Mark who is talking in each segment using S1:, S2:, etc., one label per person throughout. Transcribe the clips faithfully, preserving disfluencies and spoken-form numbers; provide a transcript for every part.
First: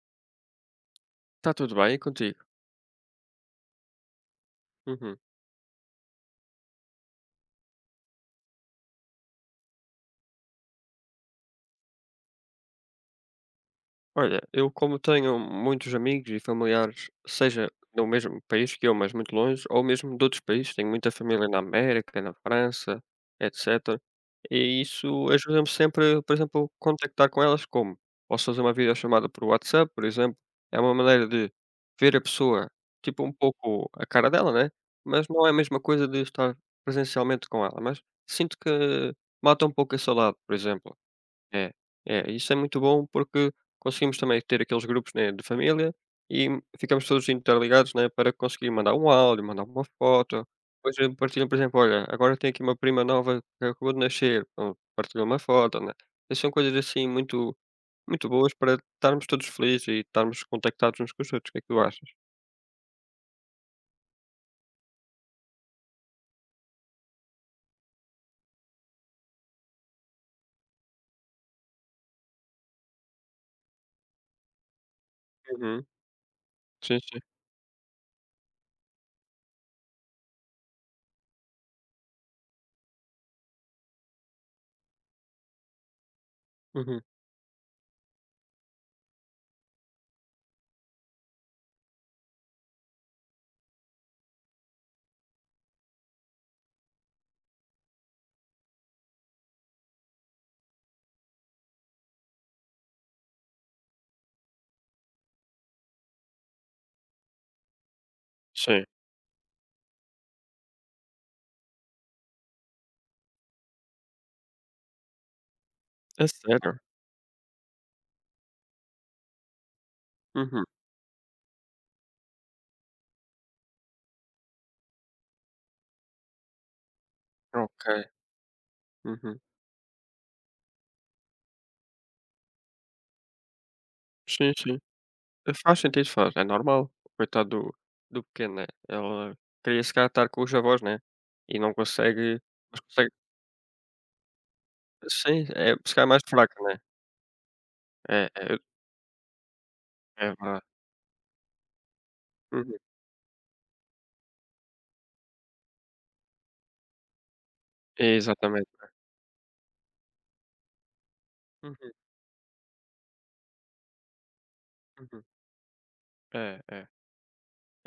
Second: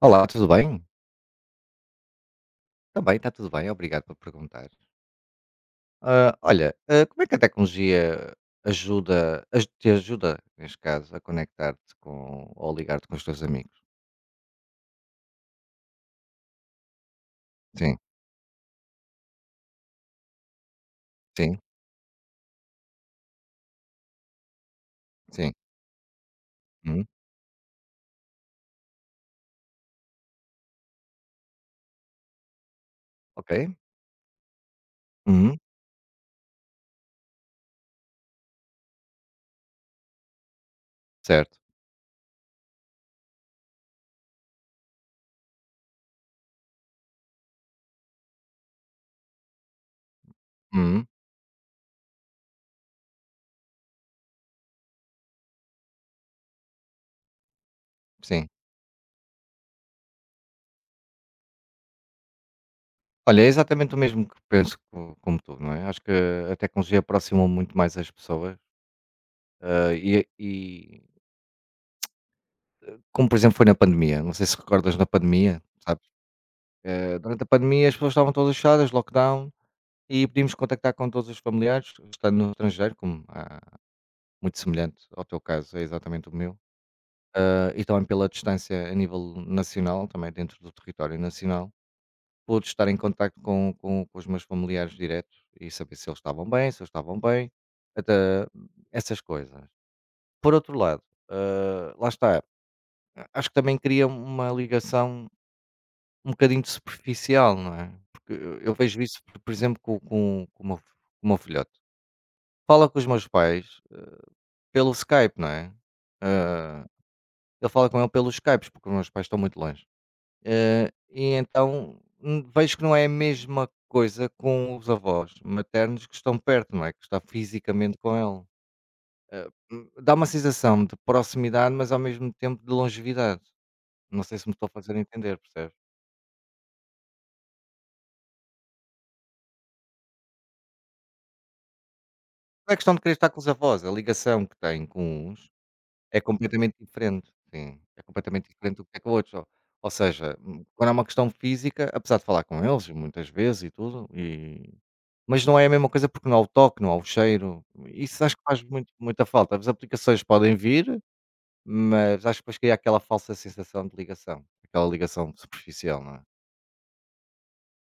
S1: Olá, tudo bem?
S2: Está tudo bem, e contigo?
S1: Também está tudo bem, obrigado por perguntar.
S2: Uhum.
S1: Ah, olha, ah, como é que a tecnologia ajuda, aj- te ajuda, neste caso, a conectar-te com, ou ligar-te com os teus amigos?
S2: Olha, eu como tenho muitos amigos e familiares, seja
S1: Sim,
S2: no mesmo país que eu, mas muito longe, ou mesmo de outros países, tenho muita família
S1: sim,
S2: na América, na França, etcétera. E isso
S1: sim.
S2: ajuda-me sempre, por exemplo,
S1: Uhum,
S2: contactar com elas como? Posso fazer uma videochamada por WhatsApp, por exemplo. É uma maneira de ver a pessoa, tipo um
S1: ok,
S2: pouco a cara dela, né? Mas não é a
S1: uhum,
S2: mesma coisa de estar presencialmente com ela. Mas sinto que mata um pouco esse lado, por exemplo.
S1: certo.
S2: É, é, isso é muito bom porque conseguimos também ter aqueles grupos, né, de família e ficamos todos interligados, né, para conseguir mandar um áudio, mandar uma foto. Depois
S1: Uhum,
S2: eu partilho, por exemplo, olha, agora tem aqui uma prima nova que acabou de nascer, pronto, partilhou uma foto, né? Essas são coisas assim muito, muito
S1: sim.
S2: boas para estarmos todos felizes e estarmos contactados uns com os outros. O que é que tu achas?
S1: Olha, é exatamente o mesmo que penso co- como tu, não é? Acho que a tecnologia aproxima muito mais as pessoas. ah, e, e como, por exemplo, foi na pandemia, não sei se recordas na pandemia,
S2: Uhum.
S1: sabes?
S2: Sim,
S1: Eh,
S2: sim.
S1: durante a pandemia as pessoas estavam todas fechadas, lockdown, e podíamos contactar com todos os familiares, estando no estrangeiro, como ah, muito semelhante ao teu caso, é exatamente o meu,
S2: Uhum.
S1: ah, e também pela distância a nível nacional, também dentro do território nacional, pude estar em contacto com, com, com os meus familiares diretos e saber se eles estavam bem, se eles estavam bem, até essas coisas. Por outro lado, ah, lá está, acho que também cria uma ligação um bocadinho de superficial, não é? Porque eu eu
S2: Sim.
S1: vejo isso, por por exemplo, com, com, com o meu com o meu filhote. Fala com os meus pais eh, pelo Skype, não é?
S2: É sério?
S1: Hã, eu falo com ele pelos Skypes, porque os meus pais estão muito longe.
S2: Uhum.
S1: Hã, e então, hum, vejo que não é a mesma coisa com os avós maternos que estão perto, não é? Que está
S2: Ok.
S1: fisicamente com ele.
S2: Uhum.
S1: Hã, hum, dá uma sensação de proximidade, mas ao mesmo tempo de longevidade. Não sei se
S2: Sim,
S1: me estou a
S2: sim.
S1: fazer entender, percebes?
S2: Faz sentido, faz. É normal. Coitado do do pequeno, né. Ela queria se calhar estar com os avós, né, e não consegue
S1: Não é
S2: mas
S1: questão de
S2: consegue
S1: querer estar com os avós, a ligação que tem com
S2: sim,
S1: uns
S2: é se calhar é
S1: é
S2: mais fraca,
S1: completamente
S2: né.
S1: diferente, sim, é
S2: É,
S1: completamente
S2: é,
S1: diferente do que é que o outro. Ou
S2: é
S1: seja,
S2: verdade.
S1: hum, quando é uma questão física, apesar de falar com
S2: Uhum.
S1: eles muitas vezes e tudo, e mas não é a mesma coisa porque não há o toque, não há o cheiro, isso acho que faz
S2: Exatamente.
S1: muito muita falta. As aplicações podem vir,
S2: Uhum,
S1: mas acho que depois cria aquela falsa sensação de ligação, aquela
S2: uhum.
S1: ligação superficial, não é?
S2: É, é.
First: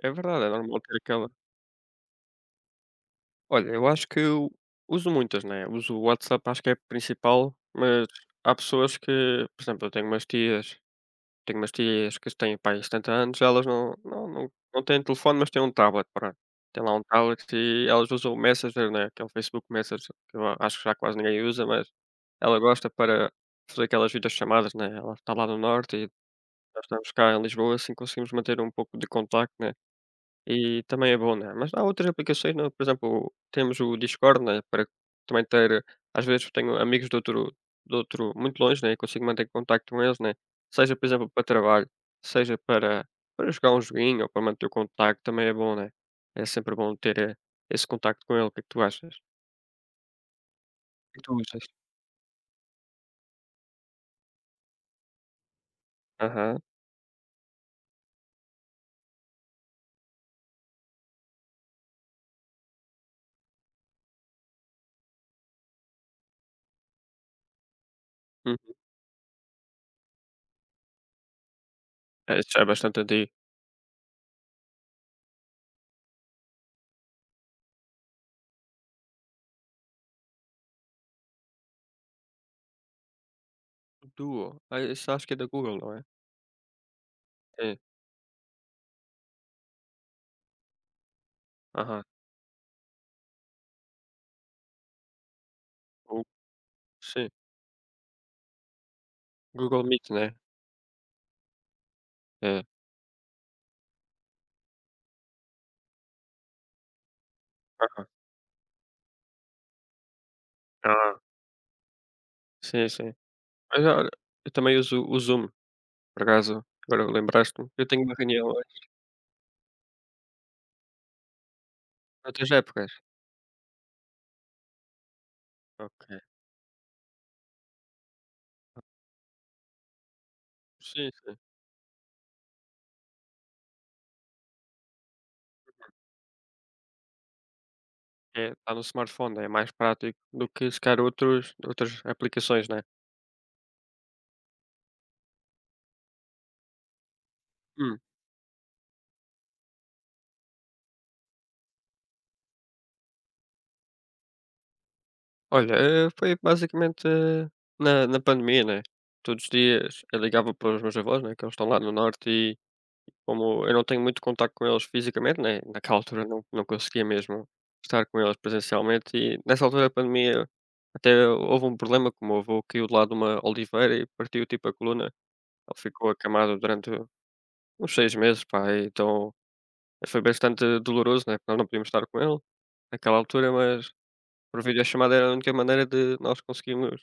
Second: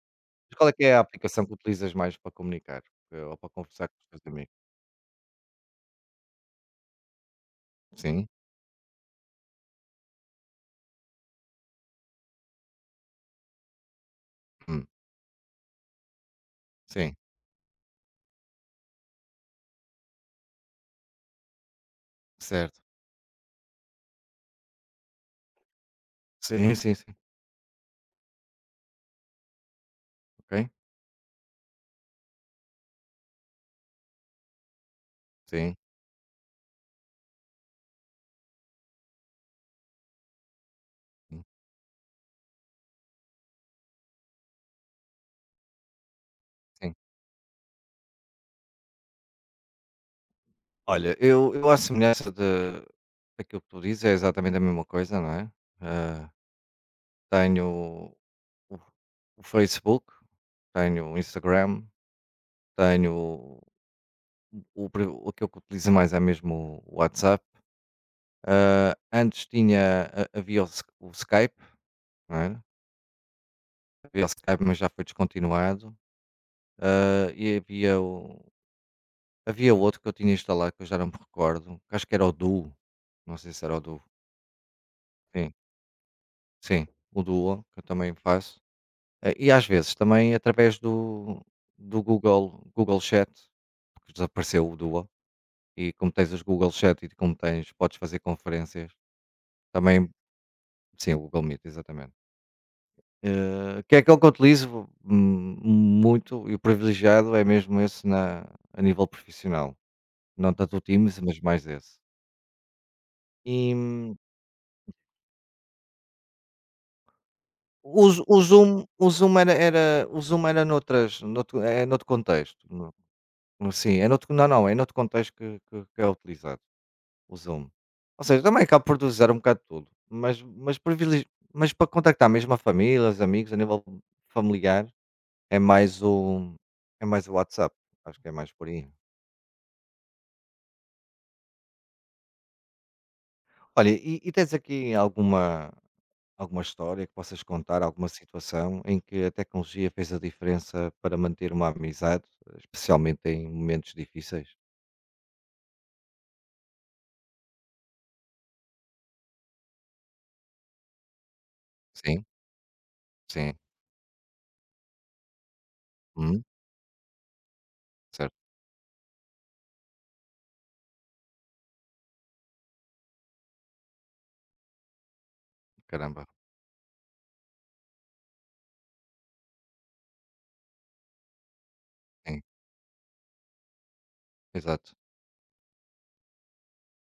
S2: É verdade, é
S1: Mas qual é
S2: normal
S1: que é
S2: ter
S1: a
S2: aquela
S1: aplicação que utilizas mais para comunicar, eh, ou para
S2: olha,
S1: conversar
S2: eu
S1: com
S2: acho
S1: os
S2: que
S1: teus
S2: eu
S1: amigos?
S2: uso muitas, né, uso o WhatsApp, acho que é a principal, mas
S1: Sim?
S2: há pessoas que por exemplo, eu tenho umas tias. Tenho umas tias que têm, pá, aí setenta anos, elas não não não não
S1: Hum,
S2: têm telefone, mas têm um tablet, pronto. Têm lá um
S1: sim,
S2: tablet e elas usam o Messenger, né, que é o Facebook Messenger, que eu acho que já quase ninguém usa, mas ela
S1: certo.
S2: gosta para fazer aquelas videochamadas, né, ela está lá no norte e
S1: Sim,
S2: nós
S1: sim,
S2: estamos
S1: sim.
S2: cá em Lisboa, assim conseguimos manter um pouco de contacto, né.
S1: Ok.
S2: E também é bom, né, mas há outras aplicações, não, por exemplo, temos o Discord, né, para também
S1: Sim,
S2: ter às vezes tenho amigos de outro de outro muito longe, né, e consigo manter contacto com eles, né, seja, por exemplo,
S1: hum,
S2: para trabalho, seja para para jogar um joguinho ou para manter o contacto, também é bom, né. É sempre
S1: sim.
S2: bom ter, eh, esse contacto com ele, o que é que tu achas? O
S1: Olha,
S2: que tu
S1: eu
S2: usas?
S1: eu à semelhança de daquilo que tu dizes, é exatamente a mesma coisa, não é? Ah,
S2: Aham,
S1: Tenho o o Facebook, tenho o Instagram, tenho o pri o pri- aquilo que utilizo mais é mesmo o WhatsApp.
S2: hum,
S1: Ah, antes tinha ha havia o Sky o Skype, não
S2: é, isso
S1: é?
S2: é bastante antigo.
S1: Havia o Skype, mas já foi descontinuado. Ah, e havia o havia outro que eu tinha instalado, que eu já não me recordo, que acho que era o Duo, não sei se era o Duo.
S2: Duo, ah, esse acho que é da
S1: Sim,
S2: Google, não é?
S1: sim, o Duo,
S2: Sim,
S1: que eu também faço. Eh, E às vezes também através do, do
S2: aham,
S1: Google, Google Chat, porque desapareceu o Duo, e como
S2: o
S1: tens os Google Chat e
S2: sim,
S1: como tens, podes fazer conferências,
S2: Google
S1: também,
S2: Meet, né,
S1: sim, o Google Meet, exatamente.
S2: é,
S1: Eh, que é aquele que eu utilizo hum, muito e o privilegiado é mesmo esse
S2: aham,
S1: na, a nível profissional. Não tanto o
S2: ah,
S1: Teams, mas mais esse.
S2: sim, sim.
S1: E
S2: Mas olha,
S1: hum,
S2: eu também uso o Zoom, por acaso, agora lembraste-me. Eu tenho
S1: o,
S2: uma
S1: Z- o
S2: reunião hoje,
S1: Zoom, o Zoom era, era, o Zoom era noutras, noutro, é noutro
S2: noutras
S1: contexto.
S2: épocas.
S1: no- no- Sim, é noutro, não, não, é noutro contexto que, que, que é
S2: Ok.
S1: utilizado. O Zoom. Ou seja, também acabo por utilizar um bocado tudo, mas mas
S2: Sim,
S1: privilegi
S2: sim.
S1: mas para contactar mesmo a família, os amigos, a nível familiar, é mais o é mais o WhatsApp, acho que é
S2: É,
S1: mais por
S2: está no
S1: aí.
S2: smartphone, é mais prático do que se calhar outros, outras aplicações, né?
S1: Olha, e e tens aqui alguma alguma história que possas contar,
S2: Hum.
S1: alguma situação em que a tecnologia fez a diferença para manter uma amizade, especialmente em momentos difíceis?
S2: Olha, eh, foi basicamente eh, na, na pandemia, né? Todos os dias eu ligava para os meus avós, né? Que eles estão lá no
S1: Sim,
S2: norte.
S1: sim.
S2: Como eu não tenho muito contacto com eles fisicamente, né, naquela altura
S1: Uhum,
S2: não não conseguia mesmo estar com
S1: certo.
S2: eles presencialmente e nessa altura da pandemia até houve um problema que o meu avô caiu de lado de uma oliveira e partiu, tipo, a coluna. Ele ficou
S1: Caramba,
S2: acamado durante uns seis meses, pá, e então foi bastante doloroso, né, porque nós não podíamos estar com ele
S1: sim,
S2: naquela altura, mas por
S1: exato.
S2: videochamada era a única maneira de nós conseguirmos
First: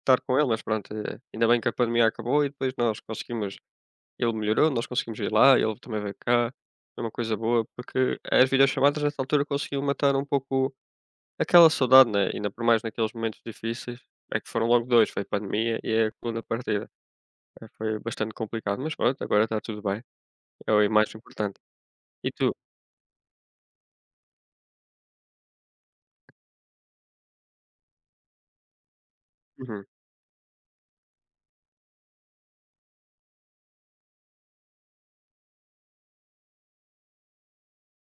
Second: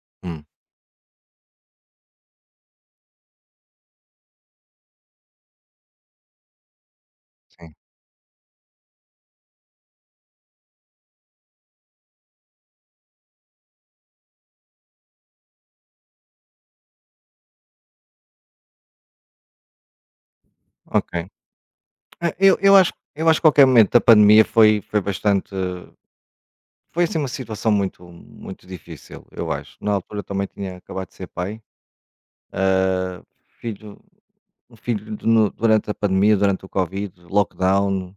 S2: estar com
S1: Hum,
S2: ele, mas pronto, eh, ainda bem que a pandemia acabou e depois nós conseguimos ele melhorou, nós conseguimos ir lá, ele também veio cá, é uma coisa boa,
S1: sim,
S2: porque as videochamadas nessa altura conseguiam matar um pouco aquela saudade, né, ainda por mais naqueles momentos difíceis, é que foram logo dois foi a pandemia e a coluna partida. Eh, foi bastante complicado, mas pronto, agora está tudo bem, é o
S1: ok.
S2: mais importante. E
S1: Ah,
S2: tu?
S1: eu eu acho eu acho que qualquer momento da pandemia foi foi bastante foi assim uma situação muito muito difícil, eu acho.
S2: Uhum,
S1: Na altura eu também tinha acabado de ser pai, filho um filho de no durante a pandemia, durante o covid, lockdown,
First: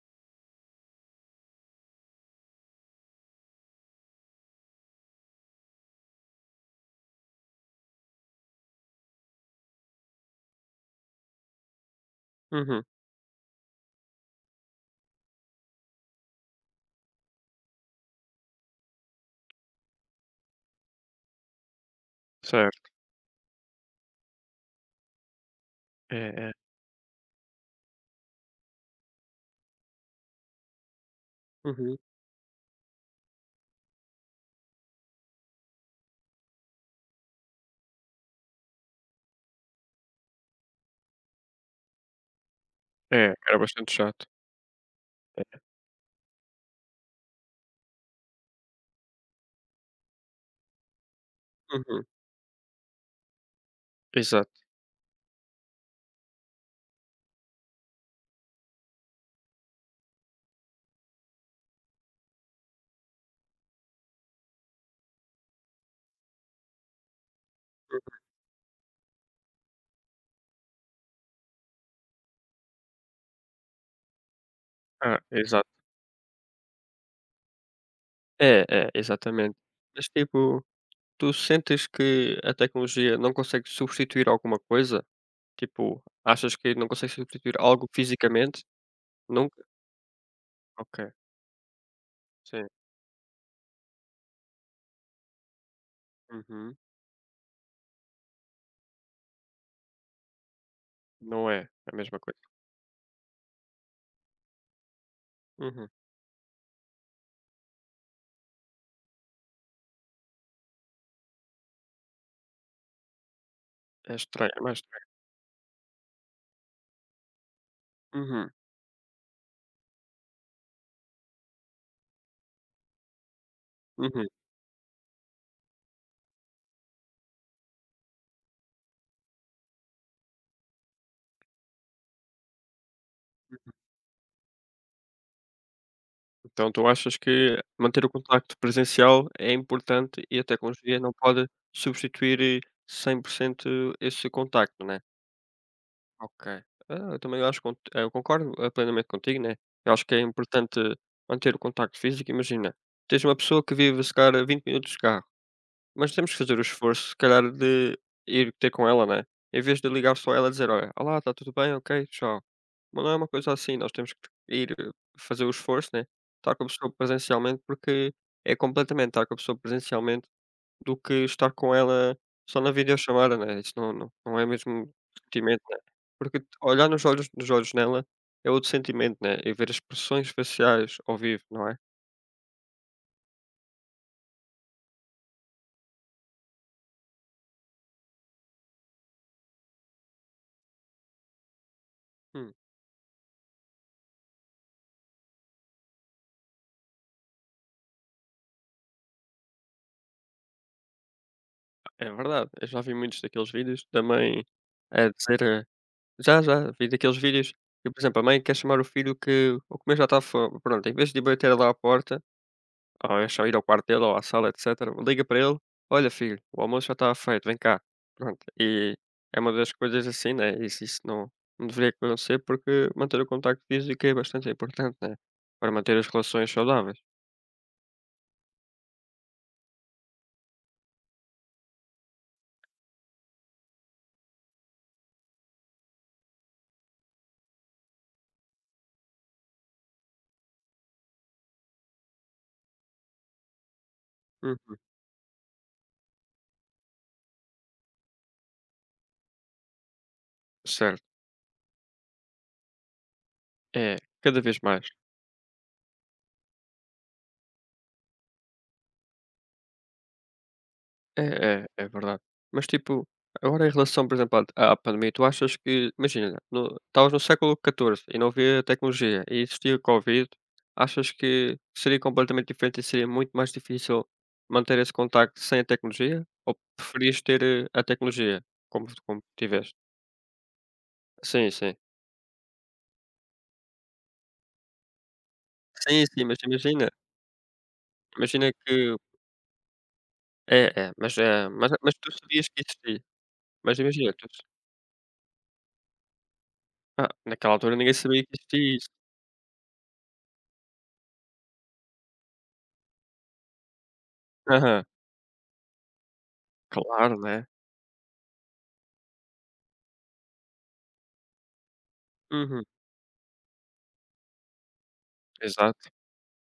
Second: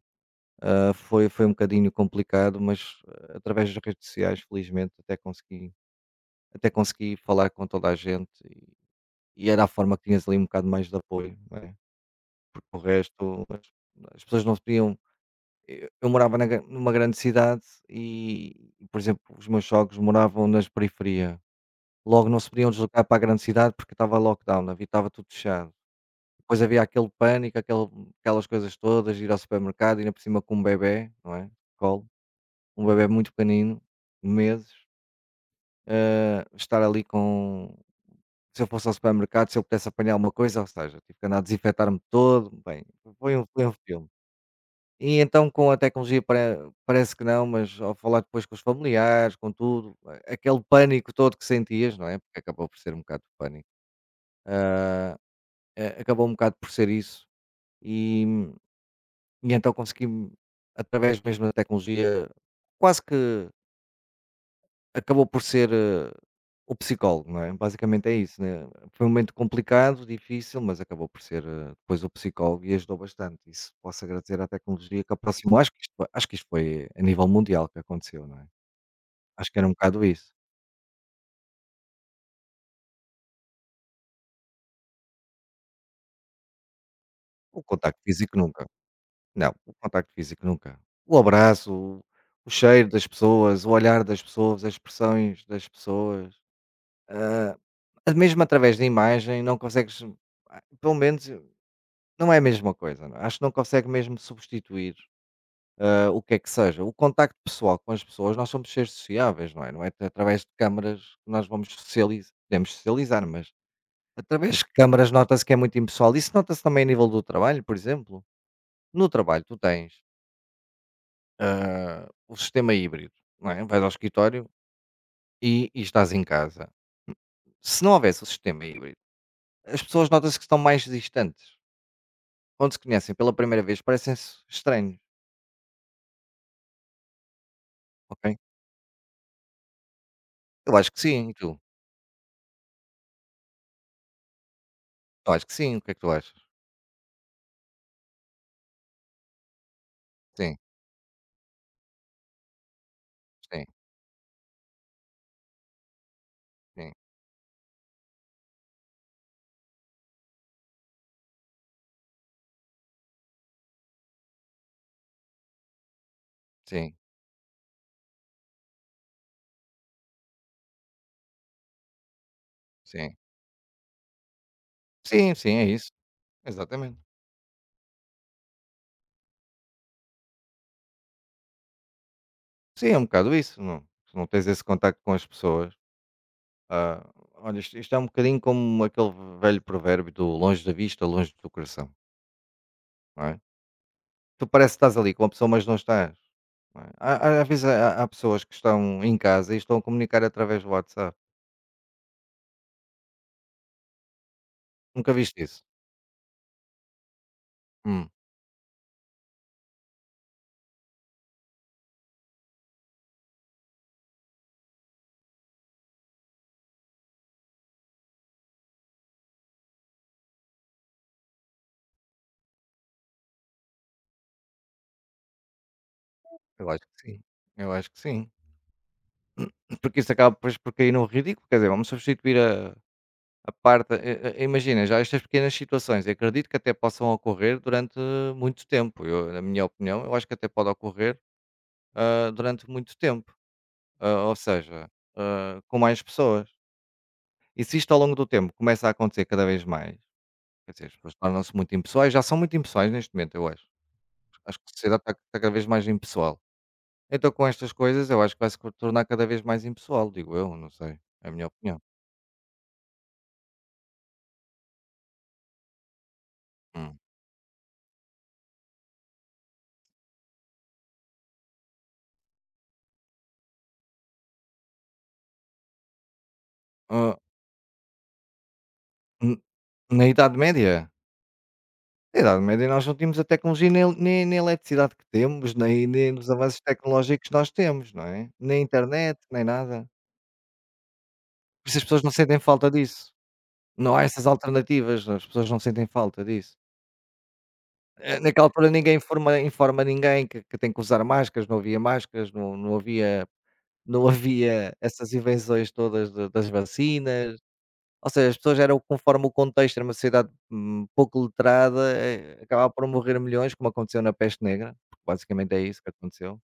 S1: ah, foi foi um bocadinho complicado, mas ah, através das redes sociais, felizmente, até consegui até consegui falar com toda a gente e e era a forma que tinhas ali um bocado mais de apoio, não é, porque o
S2: uhum,
S1: resto as as pessoas não se podiam. Eu eu morava na gran numa grande cidade e, por exemplo, os meus jogos moravam nas periferia. Logo não se podiam
S2: certo,
S1: deslocar para a grande cidade porque estava lockdown, havia estava tudo fechado.
S2: é, é.
S1: Depois havia aquele pânico, aquele aquelas coisas todas, ir ao supermercado, ir por cima com um bebé, não é,
S2: Uhum.
S1: colo, um bebé muito pequenino, meses, hã, estar ali com se eu fosse ao supermercado, se eu pudesse apanhar alguma coisa, ou seja, tive que andar a desinfetar-me todo, bem,
S2: É,
S1: foi um
S2: era
S1: foi um
S2: bastante
S1: filme.
S2: chato.
S1: E então com a tecnologia pare parece que não, mas ao falar depois com os familiares, com tudo, a aquele pânico todo que sentias,
S2: Uhum,
S1: não é, porque acabou por ser um bocado de pânico,
S2: exato.
S1: hã, a acabou um bocado por ser isso, e e então consegui através mesmo da tecnologia, quase que acabou por ser, eh, o psicólogo, não é?
S2: Uhum.
S1: Basicamente é isso, né? Foi um momento complicado, difícil, mas acabou por ser, eh, depois o psicólogo e ajudou bastante. Isso posso agradecer à tecnologia que
S2: Ah,
S1: aproximou.
S2: exato.
S1: Acho que isto foi acho que isto foi a nível mundial que aconteceu, não é?
S2: É, é,
S1: Acho
S2: exatamente.
S1: que era um bocado
S2: Mas
S1: isso.
S2: tipo, tu sentes que a tecnologia não consegue substituir alguma coisa? Tipo, achas que não consegues substituir
S1: O
S2: algo
S1: contacto físico
S2: fisicamente?
S1: nunca. Não,
S2: Nunca?
S1: o contacto físico nunca.
S2: Ok,
S1: O abraço, o o
S2: sim.
S1: cheiro das pessoas, o olhar das pessoas, as expressões das pessoas,
S2: Uhum.
S1: ah, mesmo através da imagem não consegues, ah, pelo menos
S2: Não é a mesma
S1: não é
S2: coisa.
S1: a mesma coisa, não é. Acho que não consegue mesmo substituir,
S2: Uhum.
S1: hã, o que é que seja. O contacto pessoal com as pessoas, nós somos seres sociáveis, não é? Não é através de câmaras que nós vamos socializa podemos socializar, mas
S2: É estranho,
S1: através
S2: é
S1: de
S2: mais estranho.
S1: câmaras nota-se que é muito impessoal. Isso nota-se também a nível do trabalho, por exemplo.
S2: Uhum,
S1: No trabalho tu tens, hã, o sistema híbrido, não é? Vais ao
S2: uhum.
S1: escritório e e estás em casa. Se não houvesse o sistema híbrido, as pessoas nota-se que estão mais distantes. Quando se conhecem pela primeira vez parecem-se estranhos,
S2: Então tu achas que manter o
S1: ok?
S2: contacto presencial é importante e a
S1: Eu acho que
S2: tecnologia não
S1: sim, e
S2: pode
S1: tu?
S2: substituir eh, cem por cento esse contacto, né?
S1: Acho que sim, o que é que tu achas?
S2: Ok. Ah, eu também acho, cont- eu concordo eh, plenamente contigo, né? Eu acho que é
S1: Sim,
S2: importante manter o contacto físico. Imagina, tens uma pessoa
S1: sim,
S2: que vive, se calhar, a vinte minutos de carro. Mas temos que fazer o
S1: sim,
S2: esforço, se calhar, de ir ter com ela, né? Em vez de ligar só ela e dizer: "Olha, olá, está tudo bem? Ok, tchau". Mas não é uma coisa assim, nós temos que ir eh, fazer o esforço, né? Estar com a pessoa
S1: sim,
S2: presencialmente, porque é completamente estar com a pessoa presencialmente do que estar com ela só na
S1: sim.
S2: videochamada, né? Isso não não não é mesmo
S1: Sim, sim,
S2: sentimento,
S1: é
S2: né?
S1: isso,
S2: Porque t- olhar
S1: exatamente.
S2: nos olhos nos olhos nela é outro sentimento, né? E ver as expressões faciais ao vivo, não é?
S1: Sim, é um bocado isso, não se não tens esse contacto com as pessoas, ah, olha, isto isto é um bocadinho como aquele velho provérbio do longe da vista, longe do coração,
S2: Hum,
S1: não é? Tu parece que estás ali com a pessoa, mas não estás, não é? Há há às vezes há há pessoas que estão em casa e estão a comunicar através do WhatsApp.
S2: é verdade. Eu já vi muitos daqueles vídeos também mãe a
S1: Nunca viste isso?
S2: dizer. Já, já, vi daqueles vídeos que, por
S1: Hum,
S2: exemplo, a mãe quer chamar o filho que o comer já está fome. Pronto, em vez de ir bater lá à porta, ou é só ir ao quarto dele ou à sala, etcétera, liga para ele: Olha, filho, o almoço já está feito, vem cá. Pronto, e é uma das coisas assim, né? Isso, isso não, não deveria acontecer porque manter o contacto físico é bastante importante, né? Para manter as relações
S1: eu acho
S2: saudáveis.
S1: que sim, eu acho que sim. Porque isso acaba depois por cair no ridículo, quer dizer, vamos substituir a A parte, eh eh, eh, imagina, já estas pequenas situações, eu acredito que até possam ocorrer durante muito tempo. Eu, na minha opinião, eu acho que até pode ocorrer, ah, durante muito tempo. Ah, ou
S2: Uhum,
S1: seja, ah, com mais pessoas. E se isto ao longo do tempo começa a acontecer cada vez mais, quer dizer, as
S2: certo,
S1: pessoas tornam-se muito impessoais, já são muito impessoais neste momento, eu acho.
S2: é, cada vez
S1: Acho que a
S2: mais.
S1: sociedade está, está cada vez mais impessoal. Então, com estas coisas, eu acho que vai se tornar cada vez mais impessoal, digo eu, não sei.
S2: É,
S1: É a minha
S2: é,
S1: opinião.
S2: é verdade. Mas tipo, agora em relação, por exemplo, à à pandemia, tu achas que, imagina, no,
S1: Hum.
S2: estavas no século catorze e não havia tecnologia e existia o Covid, achas que seria completamente diferente e seria muito mais difícil manter esse contacto sem a tecnologia? Ou
S1: Ah,
S2: preferias ter eh, a tecnologia como, como
S1: n-
S2: tiveste?
S1: Na Idade Média?
S2: Sim, sim.
S1: Na Idade Média nós não tínhamos a tecnologia nem nem nem a eletricidade que temos, nem
S2: Sim,
S1: nem
S2: sim,
S1: dos
S2: mas
S1: avanços
S2: imagina,
S1: tecnológicos que nós temos, não é?
S2: imagina
S1: Nem
S2: que.
S1: internet, nem nada.
S2: É, é, mas, é,
S1: Por
S2: mas,
S1: isso as
S2: mas
S1: pessoas
S2: tu
S1: não sentem
S2: sabias que
S1: falta
S2: existia.
S1: disso.
S2: Mas
S1: Não há
S2: imagina,
S1: essas
S2: tu,
S1: alternativas, as pessoas não sentem falta disso.
S2: ah, naquela altura ninguém
S1: Eh,
S2: sabia que
S1: naquela altura
S2: existia isso.
S1: ninguém informa informa ninguém que que tem que usar máscaras, não havia máscaras, não não havia não havia
S2: Aham,
S1: essas invenções todas da das
S2: claro,
S1: vacinas.
S2: né?
S1: Ou seja, as pessoas eram conforme o contexto, era uma sociedade, hum, pouco letrada, eh,
S2: Uhum.
S1: acabava por morrer milhões, como aconteceu na peste negra, porque basicamente é isso
S2: Exato,
S1: que aconteceu,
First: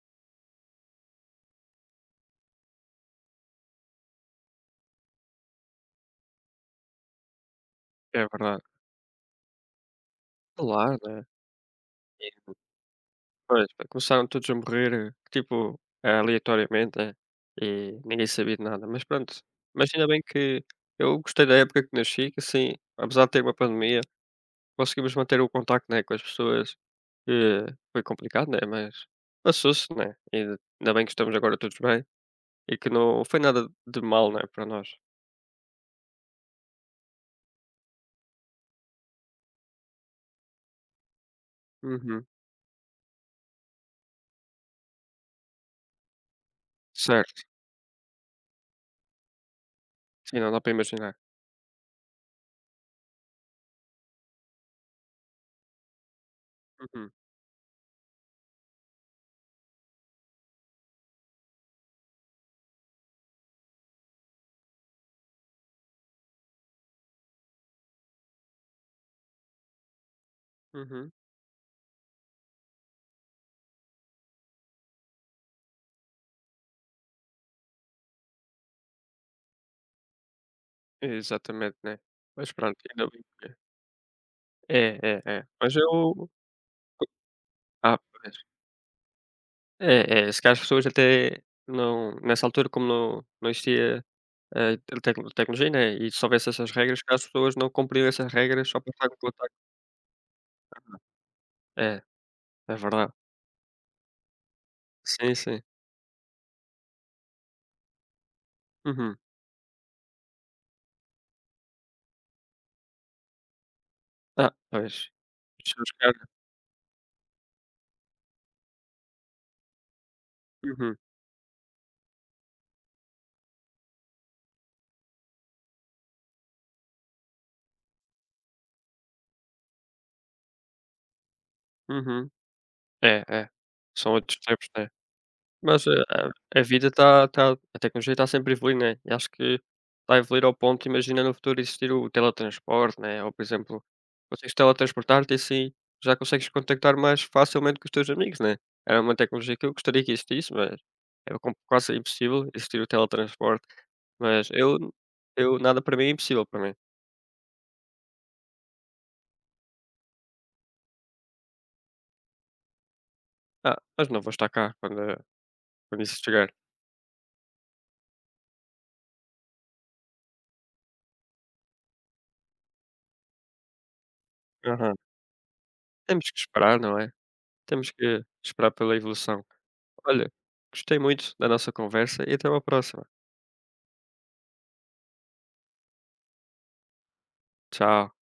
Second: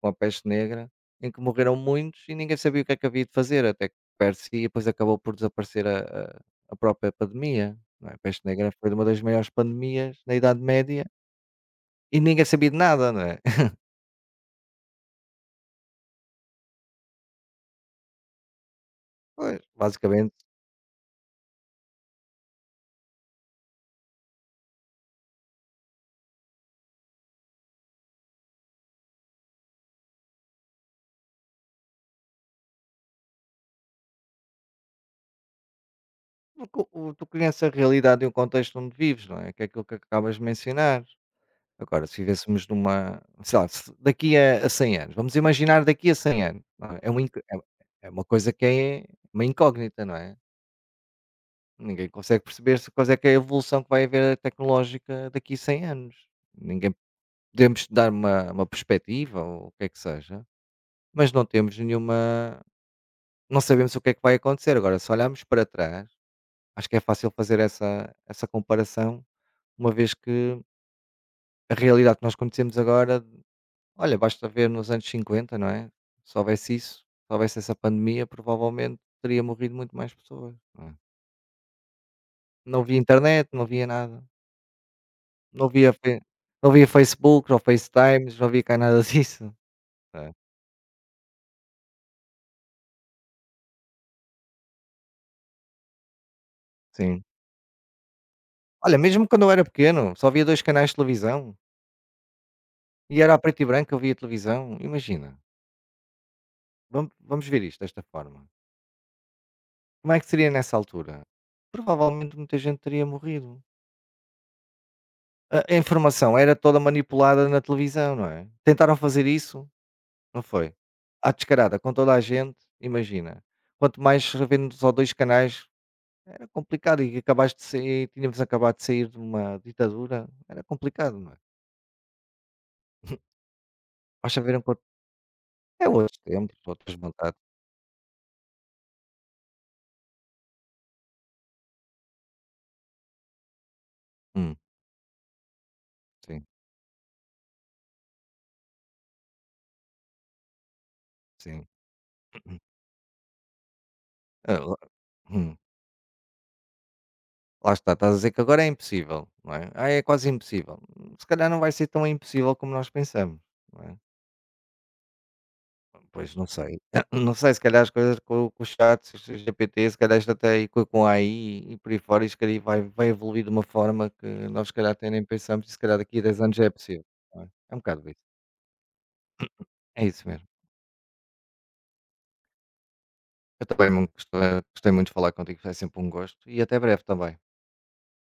S1: com a peste negra, em que morreram muitos e ninguém sabia o que é que havia de fazer, até que persegui e depois acabou por desaparecer a a a própria pandemia, não é? A
S2: é
S1: peste
S2: verdade.
S1: negra foi uma das maiores pandemias na Idade
S2: Claro,
S1: Média
S2: né.
S1: e ninguém
S2: E
S1: sabia de nada, não é?
S2: pois, começaram todos a morrer, tipo, aleatoriamente, né, e ninguém sabia de nada, mas pronto.
S1: Pois,
S2: Mas ainda bem
S1: basicamente,
S2: que eu gostei da época que nasci, que assim, apesar de ter uma pandemia, conseguimos manter o contacto, né, com as pessoas, que foi complicado, né, mas passou-se, né, e ainda bem que estamos agora todos bem e que não foi nada de mal, né, para nós.
S1: porque o o- tu conheces a realidade e o contexto onde vives, não é? Que é aquilo que acabas de mencionar. Agora, se
S2: Uhum.
S1: vivêssemos numa, sei lá, se daqui a a cem anos, vamos imaginar daqui a cem anos, não é? É uma inco
S2: Certo,
S1: é é uma coisa que é uma incógnita, não é?
S2: sim, não dá para imaginar.
S1: Ninguém consegue perceber se quais é que é a evolução que vai haver tecnológica daqui a cem anos. Ninguém
S2: Uhum,
S1: podemos dar uma uma perspectiva ou o que é que seja, mas não temos nenhuma não sabemos o que é que vai acontecer. Agora, se olharmos para trás, acho que é fácil fazer essa essa comparação, uma vez que
S2: uhum.
S1: a realidade que nós conhecemos agora olha, basta ver nos anos cinquenta, não é? Se houvesse isso, se houvesse essa pandemia, provavelmente teria morrido muito mais pessoas, não é?
S2: Exatamente, né. Mas pronto,
S1: Não havia
S2: ainda bem
S1: internet,
S2: que
S1: não havia nada.
S2: é, é, é.
S1: Não
S2: Mas
S1: havia fe
S2: eu
S1: não havia Facebook ou
S2: ah,
S1: FaceTimes,
S2: pois.
S1: não havia cá nada disso.
S2: É,
S1: É,
S2: é, se calhar as pessoas até não nessa altura, como não não existia eh, a te tecnologia, né, e se houvesse essas regras, se calhar
S1: sim.
S2: as pessoas não cumpriam essas regras só por
S1: Olha,
S2: estar com o
S1: mesmo quando eu
S2: contacto.
S1: era pequeno, só havia dois canais de televisão
S2: É, é verdade.
S1: e era a preto e branco, que eu via televisão.
S2: Sim,
S1: Imagina,
S2: sim.
S1: vamos vamos ver isto desta forma.
S2: Uhum.
S1: Como é que seria nessa altura? Provavelmente muita gente teria morrido.
S2: Ah, pois.
S1: A
S2: As
S1: a
S2: pessoas, se calhar-
S1: informação era toda manipulada na televisão, não é? Tentaram fazer isso. Não foi?
S2: Uhum,
S1: À descarada, com toda a gente, imagina. Quanto mais havendo só dois canais, era complicado e acabaste de sair tínhamos acabado de sair de uma ditadura, era complicado, não é?
S2: uhum. É, é. São outros
S1: Basta ver
S2: tempos,
S1: enquanto
S2: né.
S1: é
S2: Mas a
S1: outros
S2: a
S1: tempos,
S2: a vida
S1: outras
S2: está
S1: vontades.
S2: está a tecnologia está sempre a evoluir, né, e acho que vai evoluir ao ponto, imagina no futuro existir o teletransporte, né, ou por exemplo, consegues
S1: Hum,
S2: teletransportar-te e assim já
S1: sim,
S2: consegues contactar mais facilmente com os teus amigos, né. Era uma tecnologia que eu gostaria que existisse, mas é com
S1: sim.
S2: quase impossível existir o teletransporte, mas
S1: É lá
S2: eu
S1: hum,
S2: eu nada para mim é impossível para mim.
S1: Lá está, estás a dizer que agora é impossível, não é? Ah, é quase impossível. Hum, Se calhar não vai ser tão impossível como nós pensamos,
S2: Ah,
S1: não é?
S2: mas não vou estar cá quando quando isso
S1: Pois, não
S2: chegar.
S1: sei. Não sei, se calhar as coisas com com o chat G P T, se G P T, se calhar isto até e co com a AI e por aí fora, isto se calhar vai vai evoluir de uma forma que nós se calhar
S2: Aham.
S1: até nem pensamos e se calhar daqui a
S2: Temos que
S1: dez anos já é
S2: esperar, não
S1: possível,
S2: é?
S1: não é? É um
S2: Temos
S1: bocado isso.
S2: que esperar pela evolução.
S1: É isso
S2: Olha,
S1: mesmo.
S2: gostei muito da nossa conversa e até uma próxima.
S1: Eu também mui gostei gostei muito de falar contigo, foi sempre um gosto e até breve também.
S2: Tchau.